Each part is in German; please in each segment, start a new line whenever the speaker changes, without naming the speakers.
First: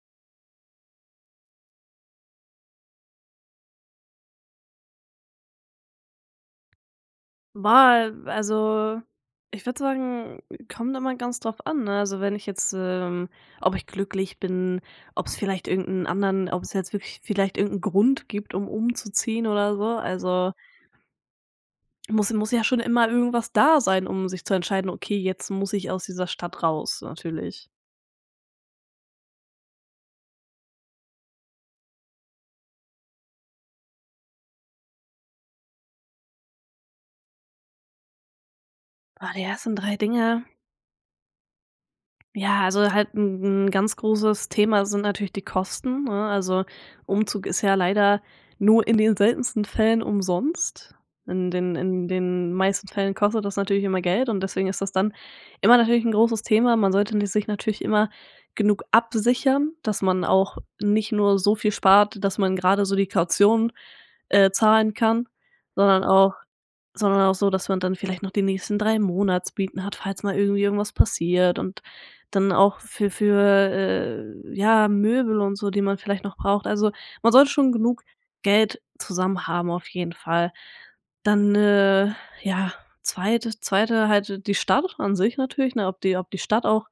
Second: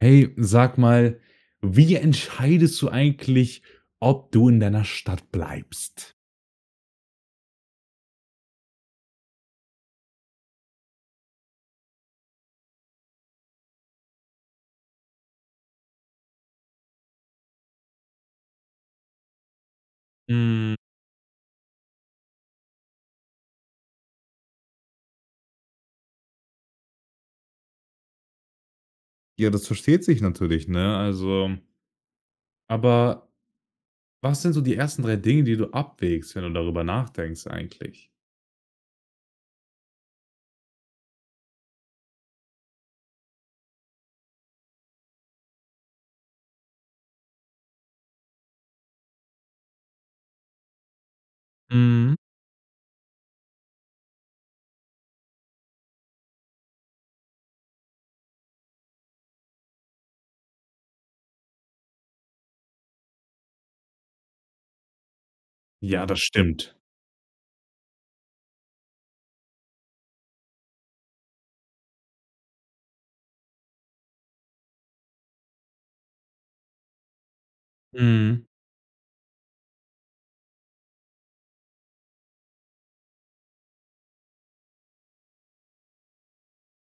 Hey, sag mal, wie entscheidest du eigentlich, ob du in deiner Stadt bleibst?
Boah, also ich würde sagen, kommt immer ganz drauf an, ne, also wenn ich jetzt, ähm ob ich glücklich bin, ob's vielleicht irgend 'n anderen ob's jetzt wirklich vielleicht irgend 'n Grund gibt, um umzuziehen oder so, also
Mhm.
Muss muss ja schon immer irgendwas da sein, um sich zu entscheiden: „Okay, jetzt muss ich aus dieser Stadt raus“, natürlich.
Ja, das versteht sich natürlich, ne? Also aber, was sind so die ersten 3 Dinge, die du abwägst, wenn du darüber nachdenkst, eigentlich?
Ah, die ersten 3 Dinge ja, also, halt 'n 'n ganz großes Thema sind natürlich die Kosten, ne, also, Umzug ist ja leider nur in den seltensten Fällen umsonst. In den in
Mhm.
den meisten Fällen kostet das natürlich immer Geld und deswegen ist das dann immer natürlich 'n großes Thema. Man sollte n sich natürlich immer genug absichern, dass man auch nicht nur so viel spart, dass man grade so die Kaution, äh, zahlen kann, sondern
Ja, das
auch
stimmt.
sondern auch so, dass man dann vielleicht noch die nächsten 3 Monatsmieten hat, falls mal irgendwie irgendwas passiert und dann auch für für, äh, ja, Möbel und so, die man vielleicht noch braucht. Also, man sollte schon genug
Mhm.
Geld zusammen haben auf jeden Fall. Dann äh, ja, zweit 2te halt die Stadt an sich natürlich, ne, ob die ob die Stadt auch,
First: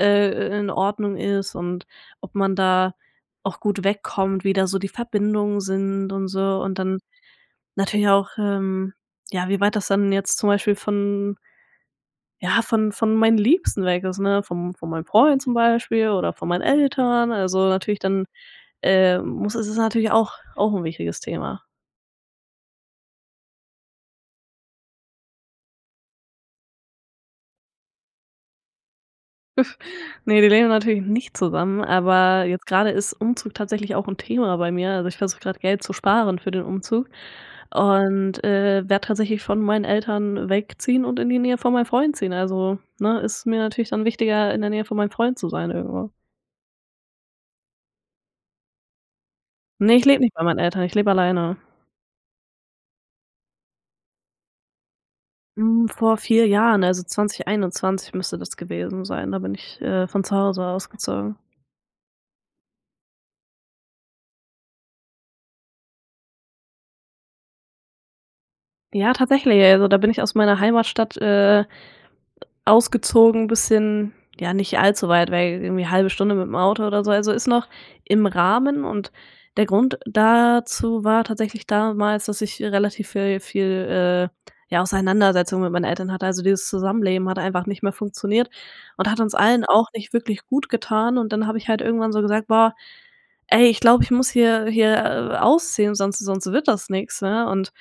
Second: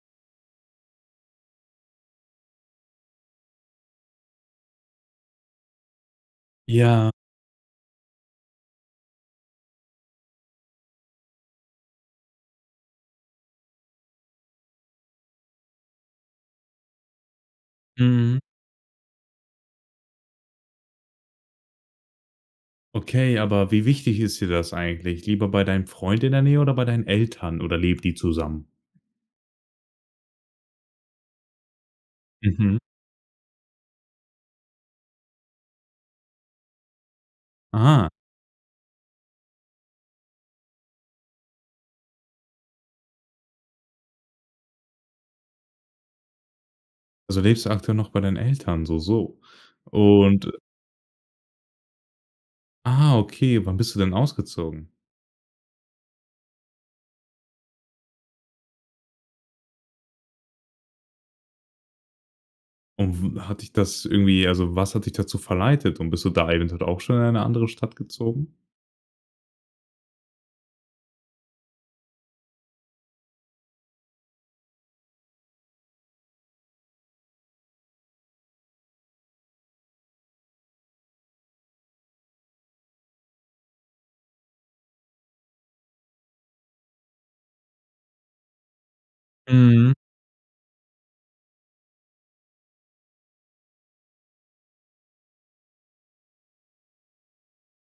äh, i in Ordnung ist und ob man da auch gut wegkommt, wie da so die Verbindungen sind und so und dann
Ja.
natürlich auch, ähm, ja, wie weit das dann jetzt zum Beispiel von ja von von meinen Liebsten weg ist ne, vom von meinen Freund zum Beispiel oder von meinen Eltern, also natürlich dann,
Mhm.
äh, muss es ist natürlich auch auch 'n wichtiges Thema.
Okay, aber wie wichtig ist dir das eigentlich? Lieber bei deinem Freund in der Nähe oder bei deinen Eltern oder lebt ihr zusammen?
Üf, ne, die leben natürlich nicht zusammen, aber jetzt
Mhm.
gerade ist Umzug tatsächlich auch 'n Thema bei mir, also ich versuche gerade Geld zu sparen für den Umzug
Ah.
und, äh, werde tatsächlich von meinen Eltern wegziehen und in die Nähe von meinem Freund ziehen, also ne, ist mir natürlich dann wichtiger, in der Nähe von meinem Freund zu sein irgendwo.
Also lebst du aktuell noch bei deinen Eltern, so, so,
Ne, ich lebe nicht bei
und
meinen Eltern, ich lebe alleine.
Ah, okay, wann bist du denn ausgezogen?
Hm, vor 4 Jahren, also 2021 müsste das gewesen sein, da bin ich, äh, von zu Hause ausgezogen.
Und w hat dich das irgendwie also was hat dich dazu verleitet und bist du da eventuell auch schon in eine andere Stadt gezogen?
Ja, tatsächlich, also da bin ich aus meiner Heimatstadt, äh, ausgezogen, bisschen ja, nicht allzu weit, irgendwie halbe Stunde mit dem Auto oder so, also es ist noch im Rahmen. Und der Grund dazu war tatsächlich damals, dass ich, äh, relativ viel viel, äh, ja, Auseinandersetzungen mit meinen Eltern hatte. Also, dieses Zusammenleben hat einfach nicht mehr funktioniert und hat uns allen auch
Mhm.
nicht wirklich gutgetan und dann habe ich halt irgendwann so gesagt: „Boah ey, ich glaube, ich muss hier hier ausziehen, sonst sonst wird das nix, ne?“ Und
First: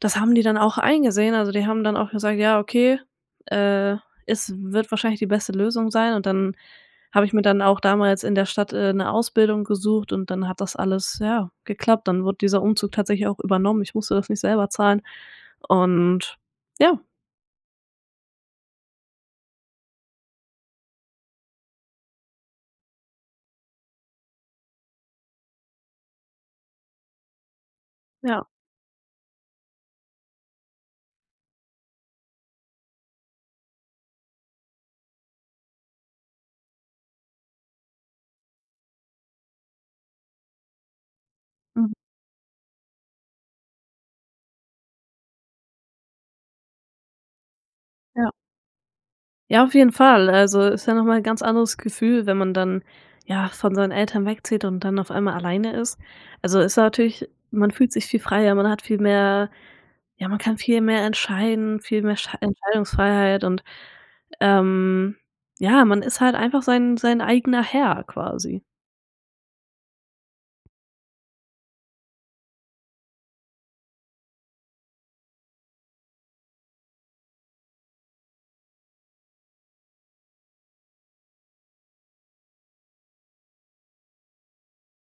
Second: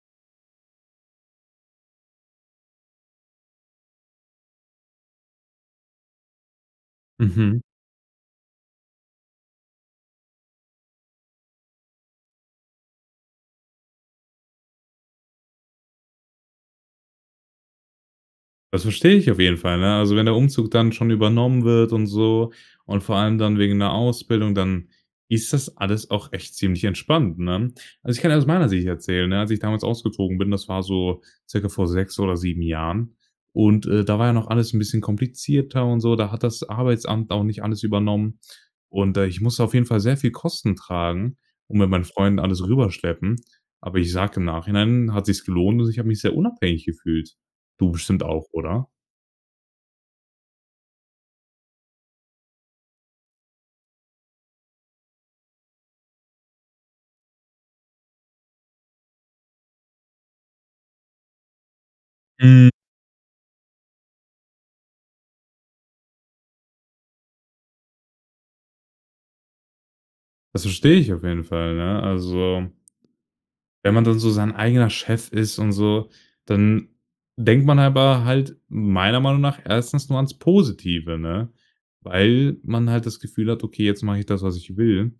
das haben die dann auch eingesehen, also die haben dann auch gesagt: „Ja, okay, äh, es wird wahrscheinlich die beste Lösung sein.“ Und dann habe ich mir
Mhm.
dann auch damals in der Stadt, äh, 'ne Ausbildung gesucht und dann hat das alles, ja, geklappt. Dann wurde dieser Umzug tatsächlich auch übernommen. Ich musste das nicht selber zahlen und ja.
Das verstehe ich auf jeden Fall, ne? Also, wenn der Umzug dann schon übernommen wird und so und vor allem dann wegen 'ner Ausbildung, dann ist das alles auch echt ziemlich entspannt, ne? Also, ich kann ja aus
Ja.
meiner Sicht erzählen, ne? Als ich damals ausgezogen bin, das war so circa vor 6 oder 7 Jahren und, äh, da war ja noch alles 'n bisschen komplizierter und so. Da hat das Arbeitsamt auch nicht alles übernommen und, äh, ich musste auf jeden Fall sehr viel Kosten tragen und mit
Mhm.
meinen Freunden alles rüberschleppen. Aber ich sage im Nachhinein hat sich's gelohnt und ich habe mich sehr unabhängig gefühlt. Du bestimmt
Ja.
auch, oder?
Ja, auf jeden Fall, also, es ist ja noch einmal ein ganz anderes Gefühl, wenn man dann, ja, von seinen Eltern wegzieht und dann auf einmal alleine ist. Also, es ist natürlich man fühlt sich viel freier, man hat viel mehr ja, man kann viel mehr entscheiden, viel mehr schei
Mhm.
Entscheidungsfreiheit, und, ähm, ja, man ist halt einfach sein sein eigener Herr quasi.
Das verstehe ich auf jeden Fall, ja, also wenn man dann so sein eigener Chef ist und so, dann denkt man aber halt meiner Meinung nach erstens nur ans Positive, ne? Weil, man halt das Gefühl hat: „Okay, jetzt mache ich das, was ich will”.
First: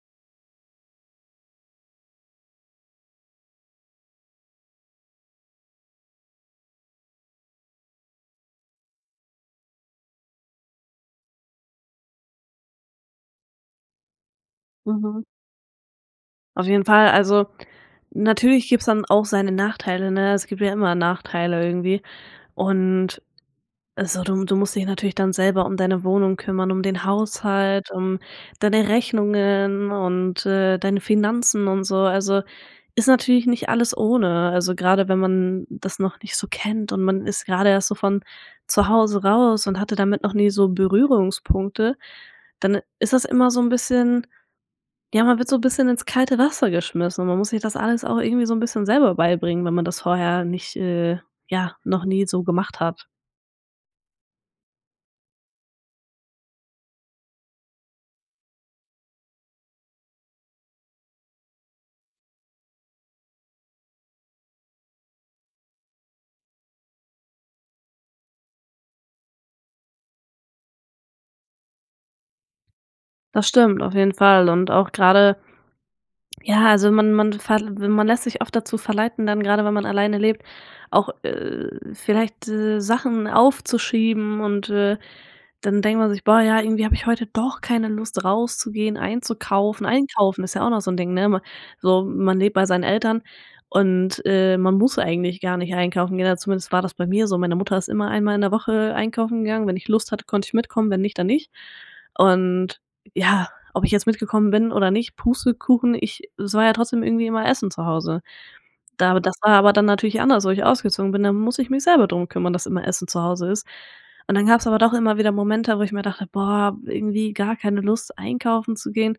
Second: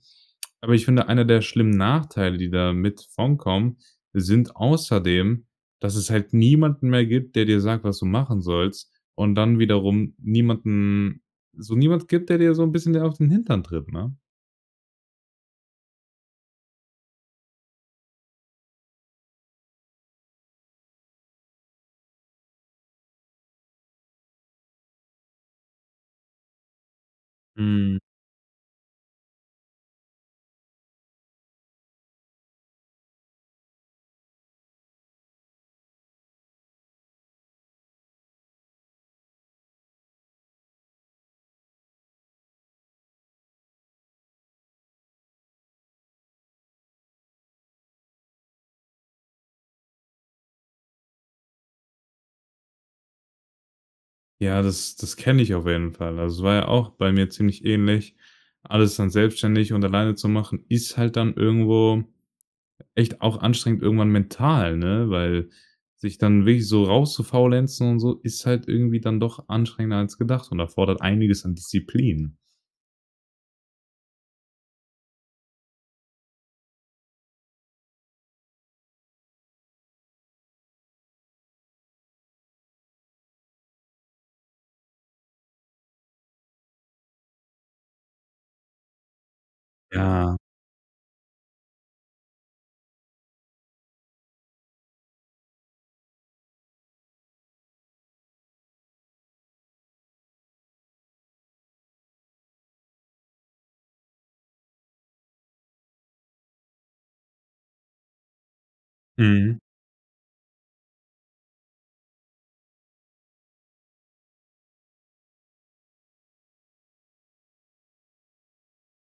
Aber ich finde, einer der schlimmen Nachteile, die damit von kommen, sind außerdem, dass es halt niemanden mehr gibt, der dir sagt, was du machen sollst und dann wiederum niemanden so niemand gibt, der dir so 'n bisschen dir auf den Hintern tritt, ne?
Mhm. Auf jeden Fall. Also, natürlich gibt es dann auch seine Nachteile, ne? Es gibt ja immer Nachteile irgendwie. Und also, du du musst dich natürlich dann selber um deine Wohnung kümmern, um den Haushalt,
Mhm.
um deine Rechnungen und, äh, deine Finanzen und so. Also, ist natürlich nicht alles ohne, also gerade wenn man das noch nicht so kennt und man ist gerade erst so von zu Hause raus und hatte damit noch nie so Berührungspunkte, dann ist das immer so 'n bisschen ja, man wird so 'n bisschen ins kalte Wasser geschmissen, und man muss sich das alles auch irgendwie so 'n bisschen selber beibringen, wenn man das vorher nicht, äh, ja, noch nie so gemacht hat.
Ja, das das kenne ich auf jeden Fall. Also, es war ja auch bei mir ziemlich ähnlich. Alles dann selbstständig und alleine zu machen, ist halt dann irgendwo echt auch anstrengend irgendwann mental. Ne, weil sich dann wirklich so raus zu faulenzen und so, ist halt irgendwie dann doch anstrengender als gedacht und erfordert einiges an Disziplin.
Das stimmt auf jeden Fall und auch gerade, ja, also man man verl man lässt sich oft dazu verleiten dann, gerade wenn man alleine lebt, auch, äh, vielleicht, äh, Sachen aufzuschieben und, äh, dann denkt man sich: „Boah ja, irgendwie habe ich heute doch keine Lust rauszugehen, einzukaufen.“
Ja.
Einkaufen ist ja auch noch so 'n Ding, ne, ma so man lebt bei seinen Eltern und, äh, man muss eigentlich gar nicht einkaufen gehen, also zumindest war das bei mir so. Meine Mutter ist immer einmal in der Woche einkaufen gegangen. Wenn ich Lust hatte, konnte ich mitkommen, wenn nicht, dann nicht. Und ja, ob ich jetzt mitgekommen bin oder nicht, Pustekuchen. Ich soll ja trotzdem irgendwie immer essen zu Hause. Da w das war
Mhm.
aber dann natürlich anders, wo ich ausgezogen bin, dann muss ich mich selber drum kümmern, dass immer Essen zu Hause ist. Und dann gab's aber doch immer wieder Momente, wo ich mir dachte: „Boah, irgendwie gar keine Lust, einkaufen zu gehen.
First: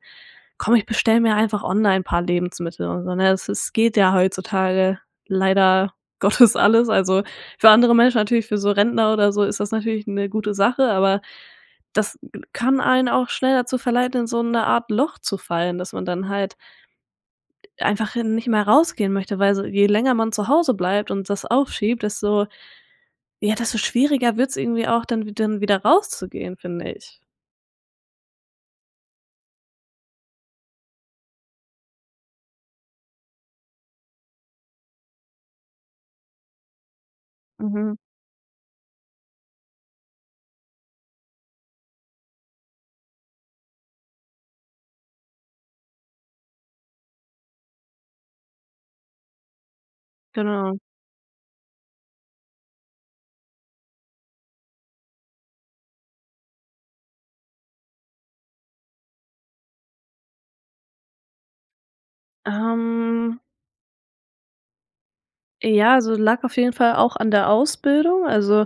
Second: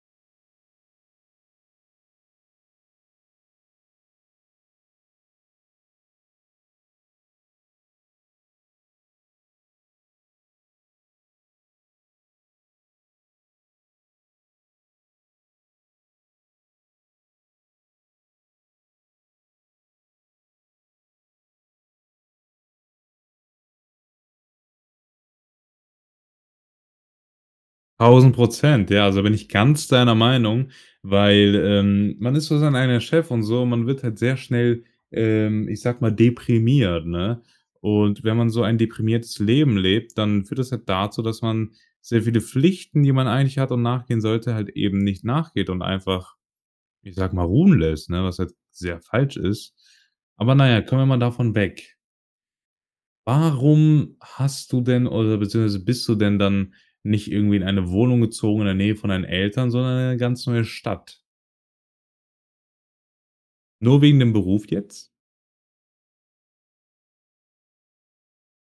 Komm! Ich bestell mir einfach online 'n paar Lebensmittel und so“, ne? Es es geht ja heutzutage leider Gottes alles. Also, für andere Menschen natürlich für so Rentner oder so ist das natürlich 'ne gute Sache, aber das k-kann einen auch schnell dazu verleiten, in so 'ne Art Loch zu fallen, dass man dann halt einfach, äh, nicht mehr rausgehen möchte, weil so je länger man zu Hause bleibt und das aufschiebt, desto ja, desto schwieriger wird's irgendwie auch dann w dann wieder rauszugehen, finde ich.
1.000 %, ja, also ich bin ganz deiner Meinung, weil, ähm man ist so sein eigener Chef und so, man wird halt sehr schnell, ähm, ich sage einmal, deprimiert, ne?
Mhm.
Und wenn man so ein deprimiertes Leben lebt, dann führt das halt dazu, dass man sehr viele Pflichten, die man eigentlich hat und nachgehen sollte, halt eben nicht nachgeht und einfach- ich sage mal- ruhen lässt, ne, was halt sehr falsch ist. Aber na
Genau.
ja, kommen wir einmal davon weg. Warum hast du denn oder beziehungsweise bist du denn dann nicht irgendwie in eine Wohnung gezogen in der Nähe von deinen Eltern, sondern in eine ganz neue Stadt?
Ähm
Nur wegen dem Beruf jetzt?
ja, also lag auf jeden Fall auch an der Ausbildung, also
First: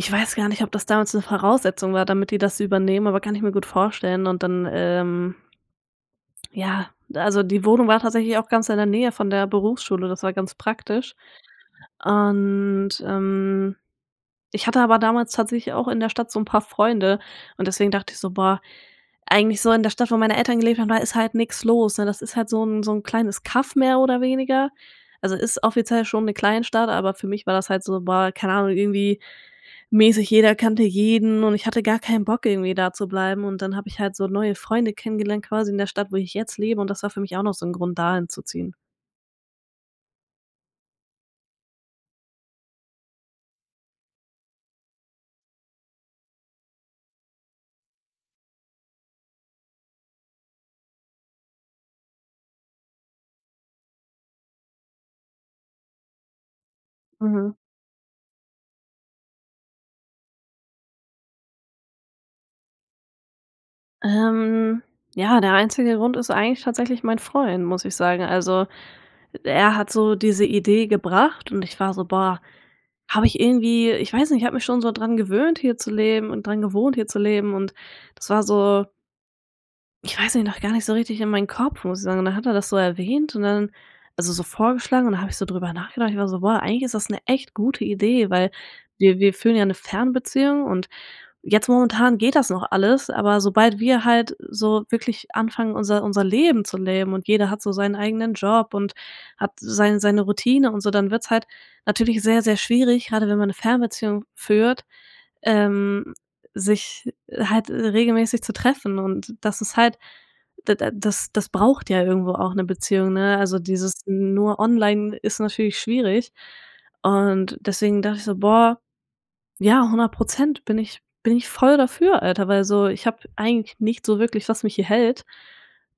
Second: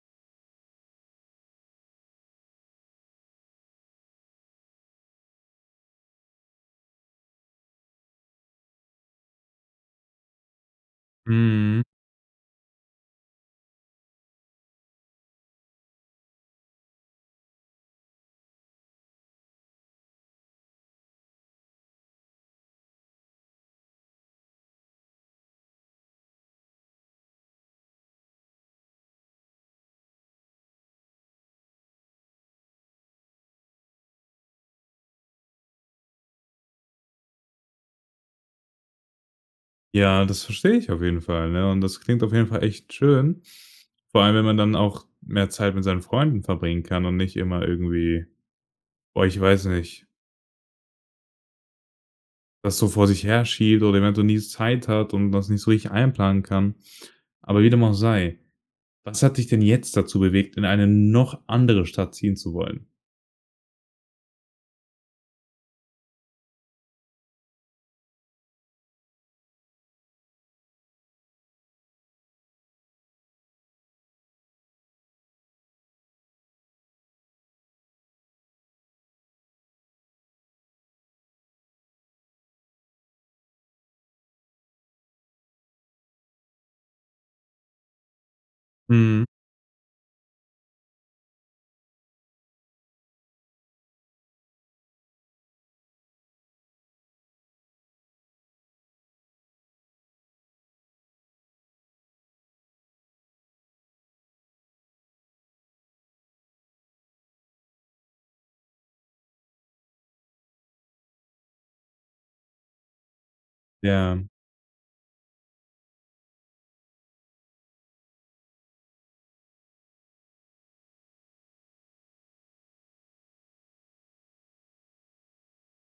ich weiß gar nicht, ob das damals 'ne Voraussetzung war, damit die das übernehmen, aber kann ich mir gut vorstellen und dann ähm ja, also die Wohnung war tatsächlich auch ganz in der Nähe von der Berufsschule, das war ganz praktisch
Mhm.
und, ähm, ich hatte aber damals tatsächlich auch in der Stadt so 'n paar Freunde und deswegen dachte ich so: „Boah, eigentlich so in der Stadt, wo meine Eltern gelebt haben, ist halt nix los“, ne, das ist halt so 'n so 'n kleines Kaff mehr oder weniger. Also, ist offiziell schon 'ne Kleinstadt, aber für mich war das halt so boah, keine Ahnung, irgendwie mäßig jeder kannte jeden und ich hatte gar keinen Bock, irgendwie da zu bleiben und dann habe ich halt so neue Freunde kennengelernt, quasi in der Stadt, wo ich jetzt lebe. Und das war für mich auch noch so 'n Grund, dahin zu ziehen.
Ja, das versteh ich auf jeden Fall, ne? Und das klingt auf jeden Fall echt schön. Vor allem, wenn man dann auch mehr Zeit mit seinen Freunden verbringen kann und nicht immer irgendwie oh, ich weiß nicht was so vor sich her schiebt oder eventuell nie Zeit hat und was nicht so richtig einplanen kann.
Mhm.
Aber wie dem auch sei: Was hat dich denn jetzt dazu bewegt, in eine noch andere Stadt ziehen zu wollen?
Ähm, ja, der einzige Grund ist eigentlich tatsächlich mein Freund, muss ich sagen. Also e er hat so diese Idee gebracht und ich war so: Boah, hab ich irgendwie, ich weiß nicht, ich hab mich schon so dran gewöhnt, hier zu leben und dran gewohnt, hier zu leben und das war so ich weiß nicht, noch gar nicht so richtig in meinen Kopf, muss ich sagen und dann hat er das so erwähnt und dann also, so vorgeschlagen und da hab ich so drüber nachgedacht. Ich war so: „Boah, eigentlich ist das 'ne echt gute Idee“, weil wir
Mhm.
wir führen ja 'ne Fernbeziehung und jetzt momentan geht das noch alles, aber sobald wir halt so wirklich anfangen unser unser Leben zu leben und jeder hat so seinen eigenen Job und hat seinen seine Routine und so, dann wird's halt natürlich sehr, sehr schwierig, grade wenn man eine Fernbeziehung führt, ähm, sich halt regelmäßig zu treffen und das ist halt d da das das braucht ja irgendwo auch 'ne Beziehung, ne? Also dieses
Ja.
nur online ist natürlich schwierig und deswegen dacht ich so: „Boah, ja, 100% bin ich bin ich voll dafür, Alter, weil so ich hab eigentlich nichts so wirklich, was mich hier hält“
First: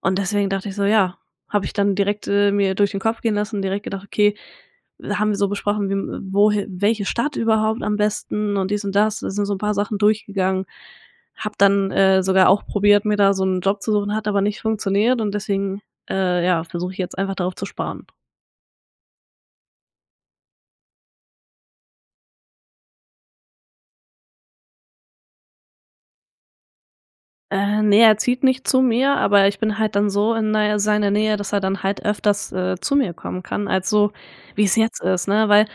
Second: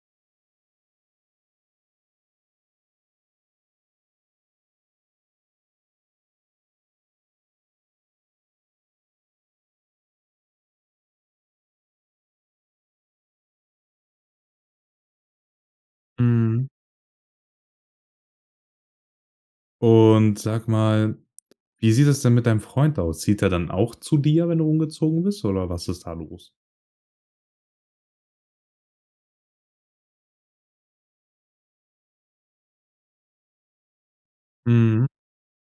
und deswegen dachte ich so, ja, hab ich dann direkt, äh, mir durch den Kopf gehen lassen, direkt gedacht: „Okay“, da haben wir so besprochen, wie w wohi welche Stadt überhaupt am besten und dies und das. Da sind so 'n paar Sachen durchgegangen, hab dann, äh, sogar auch probiert, mir da so 'n Job zu suchen, hat aber nicht funktioniert und deswegen, äh, ja,
Mhm.
versuche ich jetzt einfach darauf zu sparen.
Und, sag mal, wie sieht das denn mit deinem Freund aus? Zieht er dann auch zu dir, wenn du umgezogen bist, oder was ist da los?
Äh, ne, er zieht nicht zu mir, aber ich bin halt dann so in dei seiner Nähe, dass er dann halt öfters, äh, zu mir kommen kann als so wie es jetzt
Mhm.
ist, ne, weil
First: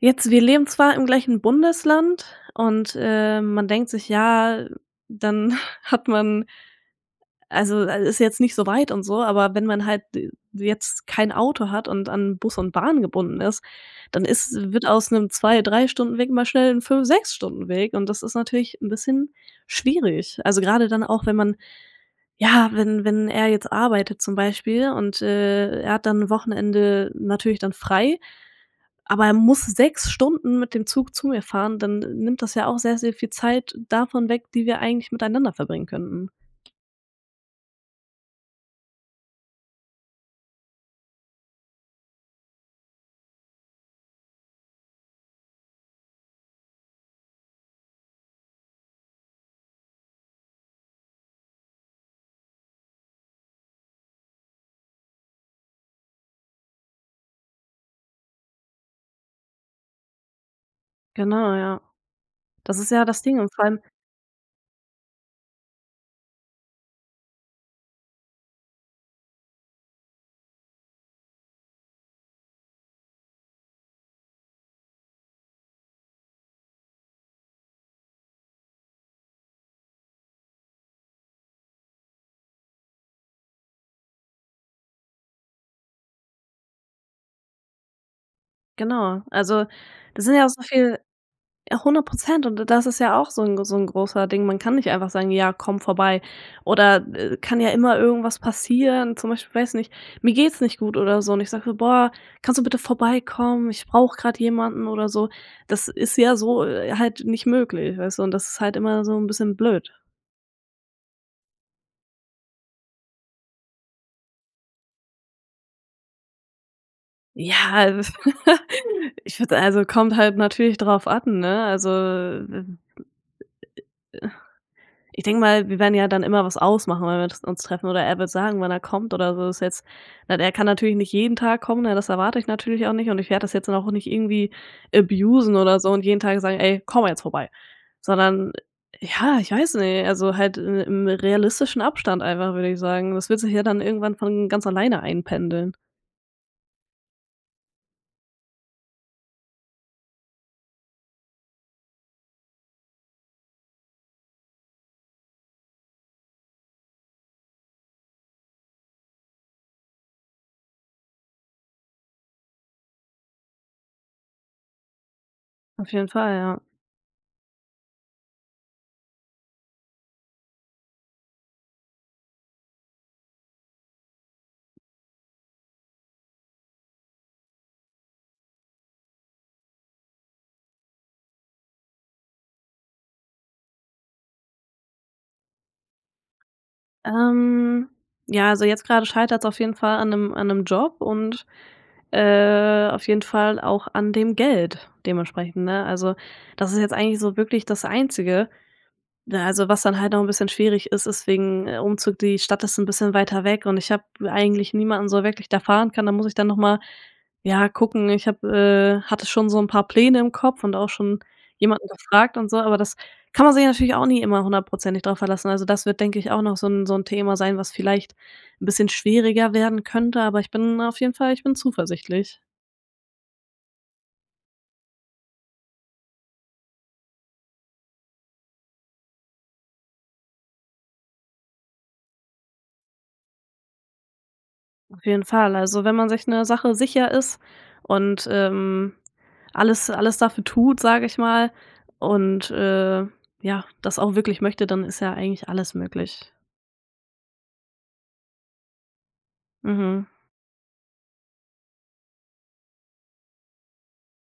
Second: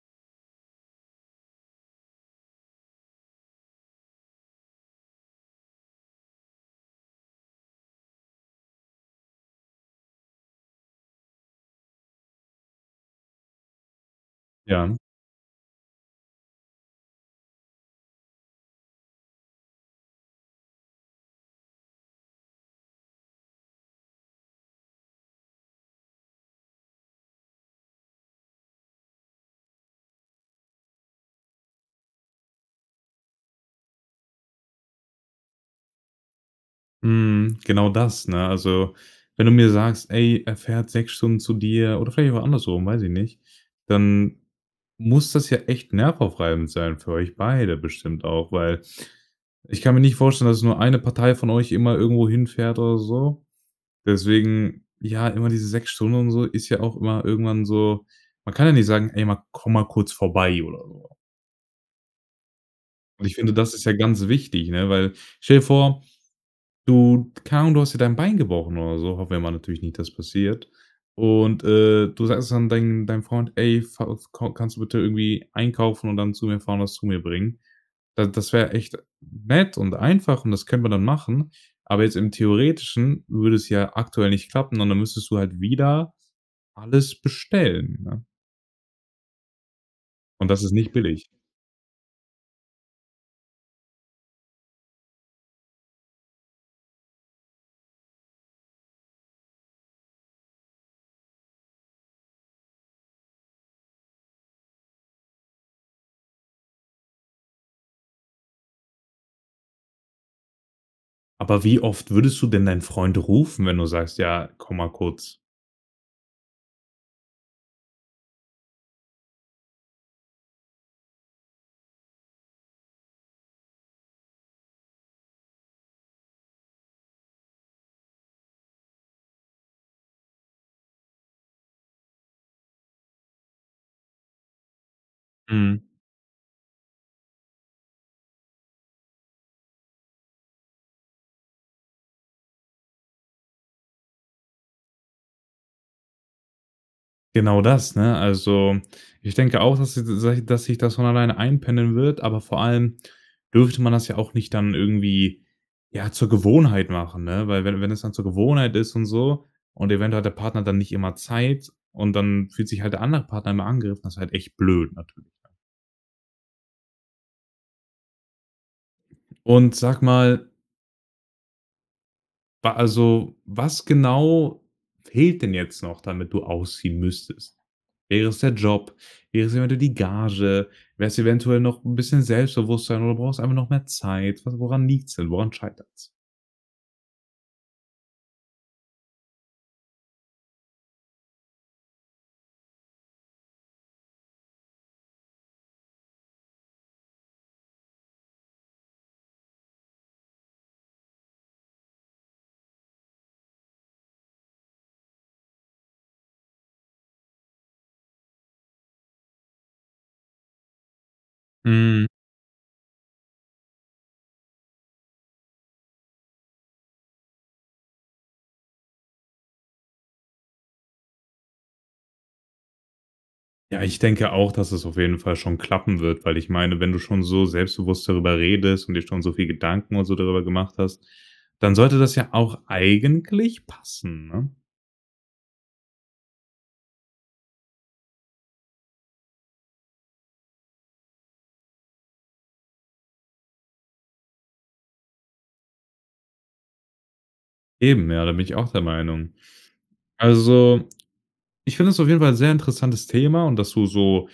jetzt wir leben zwar im gleichen Bundesland, und, äh, man denkt sich, ja, dann hat man also, al ist jetzt nicht so weit und so, aber wenn man halt d jetzt kein Auto hat und an Bus und Bahn gebunden ist, dann ist wird
Ja.
aus 'nem 2, 3 Stunden Weg mal schnell 'n 5, 6 Stunden Weg, und das ist natürlich 'n bisschen schwierig. Also, grade dann auch, wenn man ja, wenn wenn er jetzt arbeitet, zum Beispiel, und, äh, er hat dann 'n Wochenende natürlich dann frei, aber er muss 6 Stunden mit dem Zug zu mir fahren, dann nimmt das ja auch sehr, sehr viel Zeit davon weg, die wir eigentlich miteinander verbringen könnten.
Mhm. Genau das, ne? Also, wenn du mir sagst: „Ey, er fährt 6 Stunden zu dir“ oder vielleicht auch andersrum, weiß ich nicht dann muss das ja echt nervaufreibend sein, für euch beide bestimmt auch, weil ich kann mir nicht vorstellen, dass es nur 1 Partei von euch immer irgendwo hinfährt oder so. Deswegen ja, immer diese 6 Stunden und so ist ja auch immer irgendwann so. Man kann ja nicht sagen: „Ey ma komm mal kurz vorbei!" oder so.
Genau, ja. Das ist ja das
Und ich
Ding,
finde,
und vor
das
allem
ist ja ganz wichtig, ne, weil; Stell dir vor, du- keine Ahnung- du hast dir dein Bein gebrochen oder so- hoffen wir ja mal natürlich nicht, dass es passiert- und, äh, du sagst dann deinen deinem Freund: „Ey, fa f ko kannst du bitte irgendwie einkaufen und dann zu mir fahren, was zu mir bringen?" Da das wär echt nett und einfach und das können wir dann machen. Aber jetzt im Theoretischen würde es ja aktuell nicht klappen, und dann müsstest du halt wieder alles bestellen, ne?
Genau, also, das sind ja
Und
auch
das
so
ist nicht
viel
billig.
Ja, 100 %, und das ist ja auch so 'n g so 'n großer Ding. Man kann nicht einfach sagen: „Ja, komm vorbei." Oder, äh, kann ja immer irgendwas passieren, zum Beispiel, weiß nicht, mir geht's nicht gut oder so, und ich sag so: „Boah, kannst du bitte vorbeikommen? Ich brauche grad jemanden." oder so. Das ist ja so, äh, halt nicht möglich, weißt du, und das ist halt immer so 'n bisschen blöd.
Aber wie oft würdest du denn deinen Freund rufen, wenn du sagst: „Ja, komm mal kurz?"
Ja, ich würde also kommt halt natürlich drauf an, ne? Also, ich denke mal, wir werden ja dann immer was ausmachen, weil wir das uns treffen oder er wird sagen, wann er kommt oder so, ist ja jetzt weil, er kann natürlich nicht jeden Tag kommen, ne, das erwarte ich natürlich auch nicht und ich werde das jetzt dann auch nicht irgendwie abusen oder
Mhm.
so und jeden Tag sagen: „Ey komm jetzt vorbei." sondern ja, ich weiß nicht, also halt im im realistischen Abstand einfach, würde ich sagen, das wird sich ja dann irgendwann von ganz alleine einpendeln.
Genau das, ne? Also, ich denke auch, dass si sage ich dass sich das von alleine einpendeln wird, aber vor allem dürfte man das ja auch nicht dann irgendwie, ja, zur Gewohnheit machen, ne, weil wenn wenn es dann zur Gewohnheit ist und so, und eventuell hat der Partner dann nicht immer Zeit und dann fühlt sich halt der andere Partner immer angegriffen, das ist halt echt blöd natürlich.
Auf jeden Fall, ja.
Und sag mal Ba also was genau fehlt denn jetzt noch, damit du ausziehen müsstest? Wäre es der Job? Wäre es eventuell die Gage? Wäre's eventuell noch 'n bisschen Selbstbewusstsein oder brauchst einfach noch mehr Zeit? Was woran liegt's denn? Woran scheitert's?
Ähm, ja, also jetzt grade scheitert's auf jeden Fall an 'nem an 'nem Job und, äh, auf jeden Fall auch an dem Geld dementsprechend, ne? Also, das ist jetzt eigentlich so wirklich das Einzige. Na, also was dann halt auch 'n bisschen schwierig ist, ist wegen Umzug, die Stadt ist 'n bisschen weiter weg, und ich hab eigentlich niemanden so wirklich, der fahren kann. Da muss ich dann noch mal, ja, gucken. Ich hab äh, hatte schon so 'n paar Pläne im Kopf und auch schon jemanden
Mhm.
gefragt und so, aber das kann man sich natürlich auch nie immer 100 % drauf verlassen. Also das wird, denke ich, auch noch so 'n so 'n Thema sein, was vielleicht 'n bisschen schwieriger werden könnte, aber ich bin auf jeden Fall ich bin zuversichtlich.
Ja, ich denke auch, dass es auf jeden Fall schon klappen wird, weil ich meine, wenn du schon so selbstbewusst darüber redest und dir schon so viel Gedanken und so darüber gemacht hast, dann sollte das ja auch eigentlich passen, ne?
Auf jeden Fall, also wenn man sich 'ner Sache sicher ist und, ähm, alles alles dafür tut, sag ich mal, und, äh, ja, das auch wirklich möchte, dann ist ja eigentlich alles möglich.
Eben, ja, da bin ich auch der Meinung.
Mhm.
Also, ich finde das auf jeden Fall 'n sehr interessantes Thema, und dass du so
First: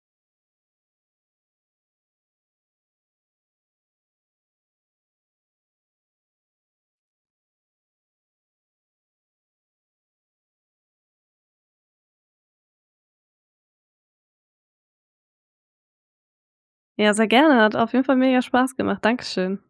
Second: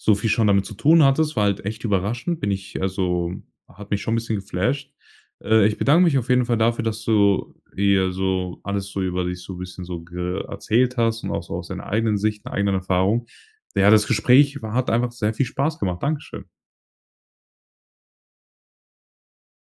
so viel schon damit zu tun hattest, war halt echt überraschend. Bin ich also, hat mich schon 'n bisschen geflasht. Äh, ich bedank mich auf jeden Fall dafür, dass du hier so alles so über dich so bisschen so ge erzählt hast und auch so aus deiner eigenen Sicht, 'ner eigenen Erfahrung. Ja, das Gespräch war hat einfach sehr viel Spaß gemacht. Dankeschön.
Ja, sehr gerne. Hat auf jeden Fall mega Spaß gemacht. Dankeschön.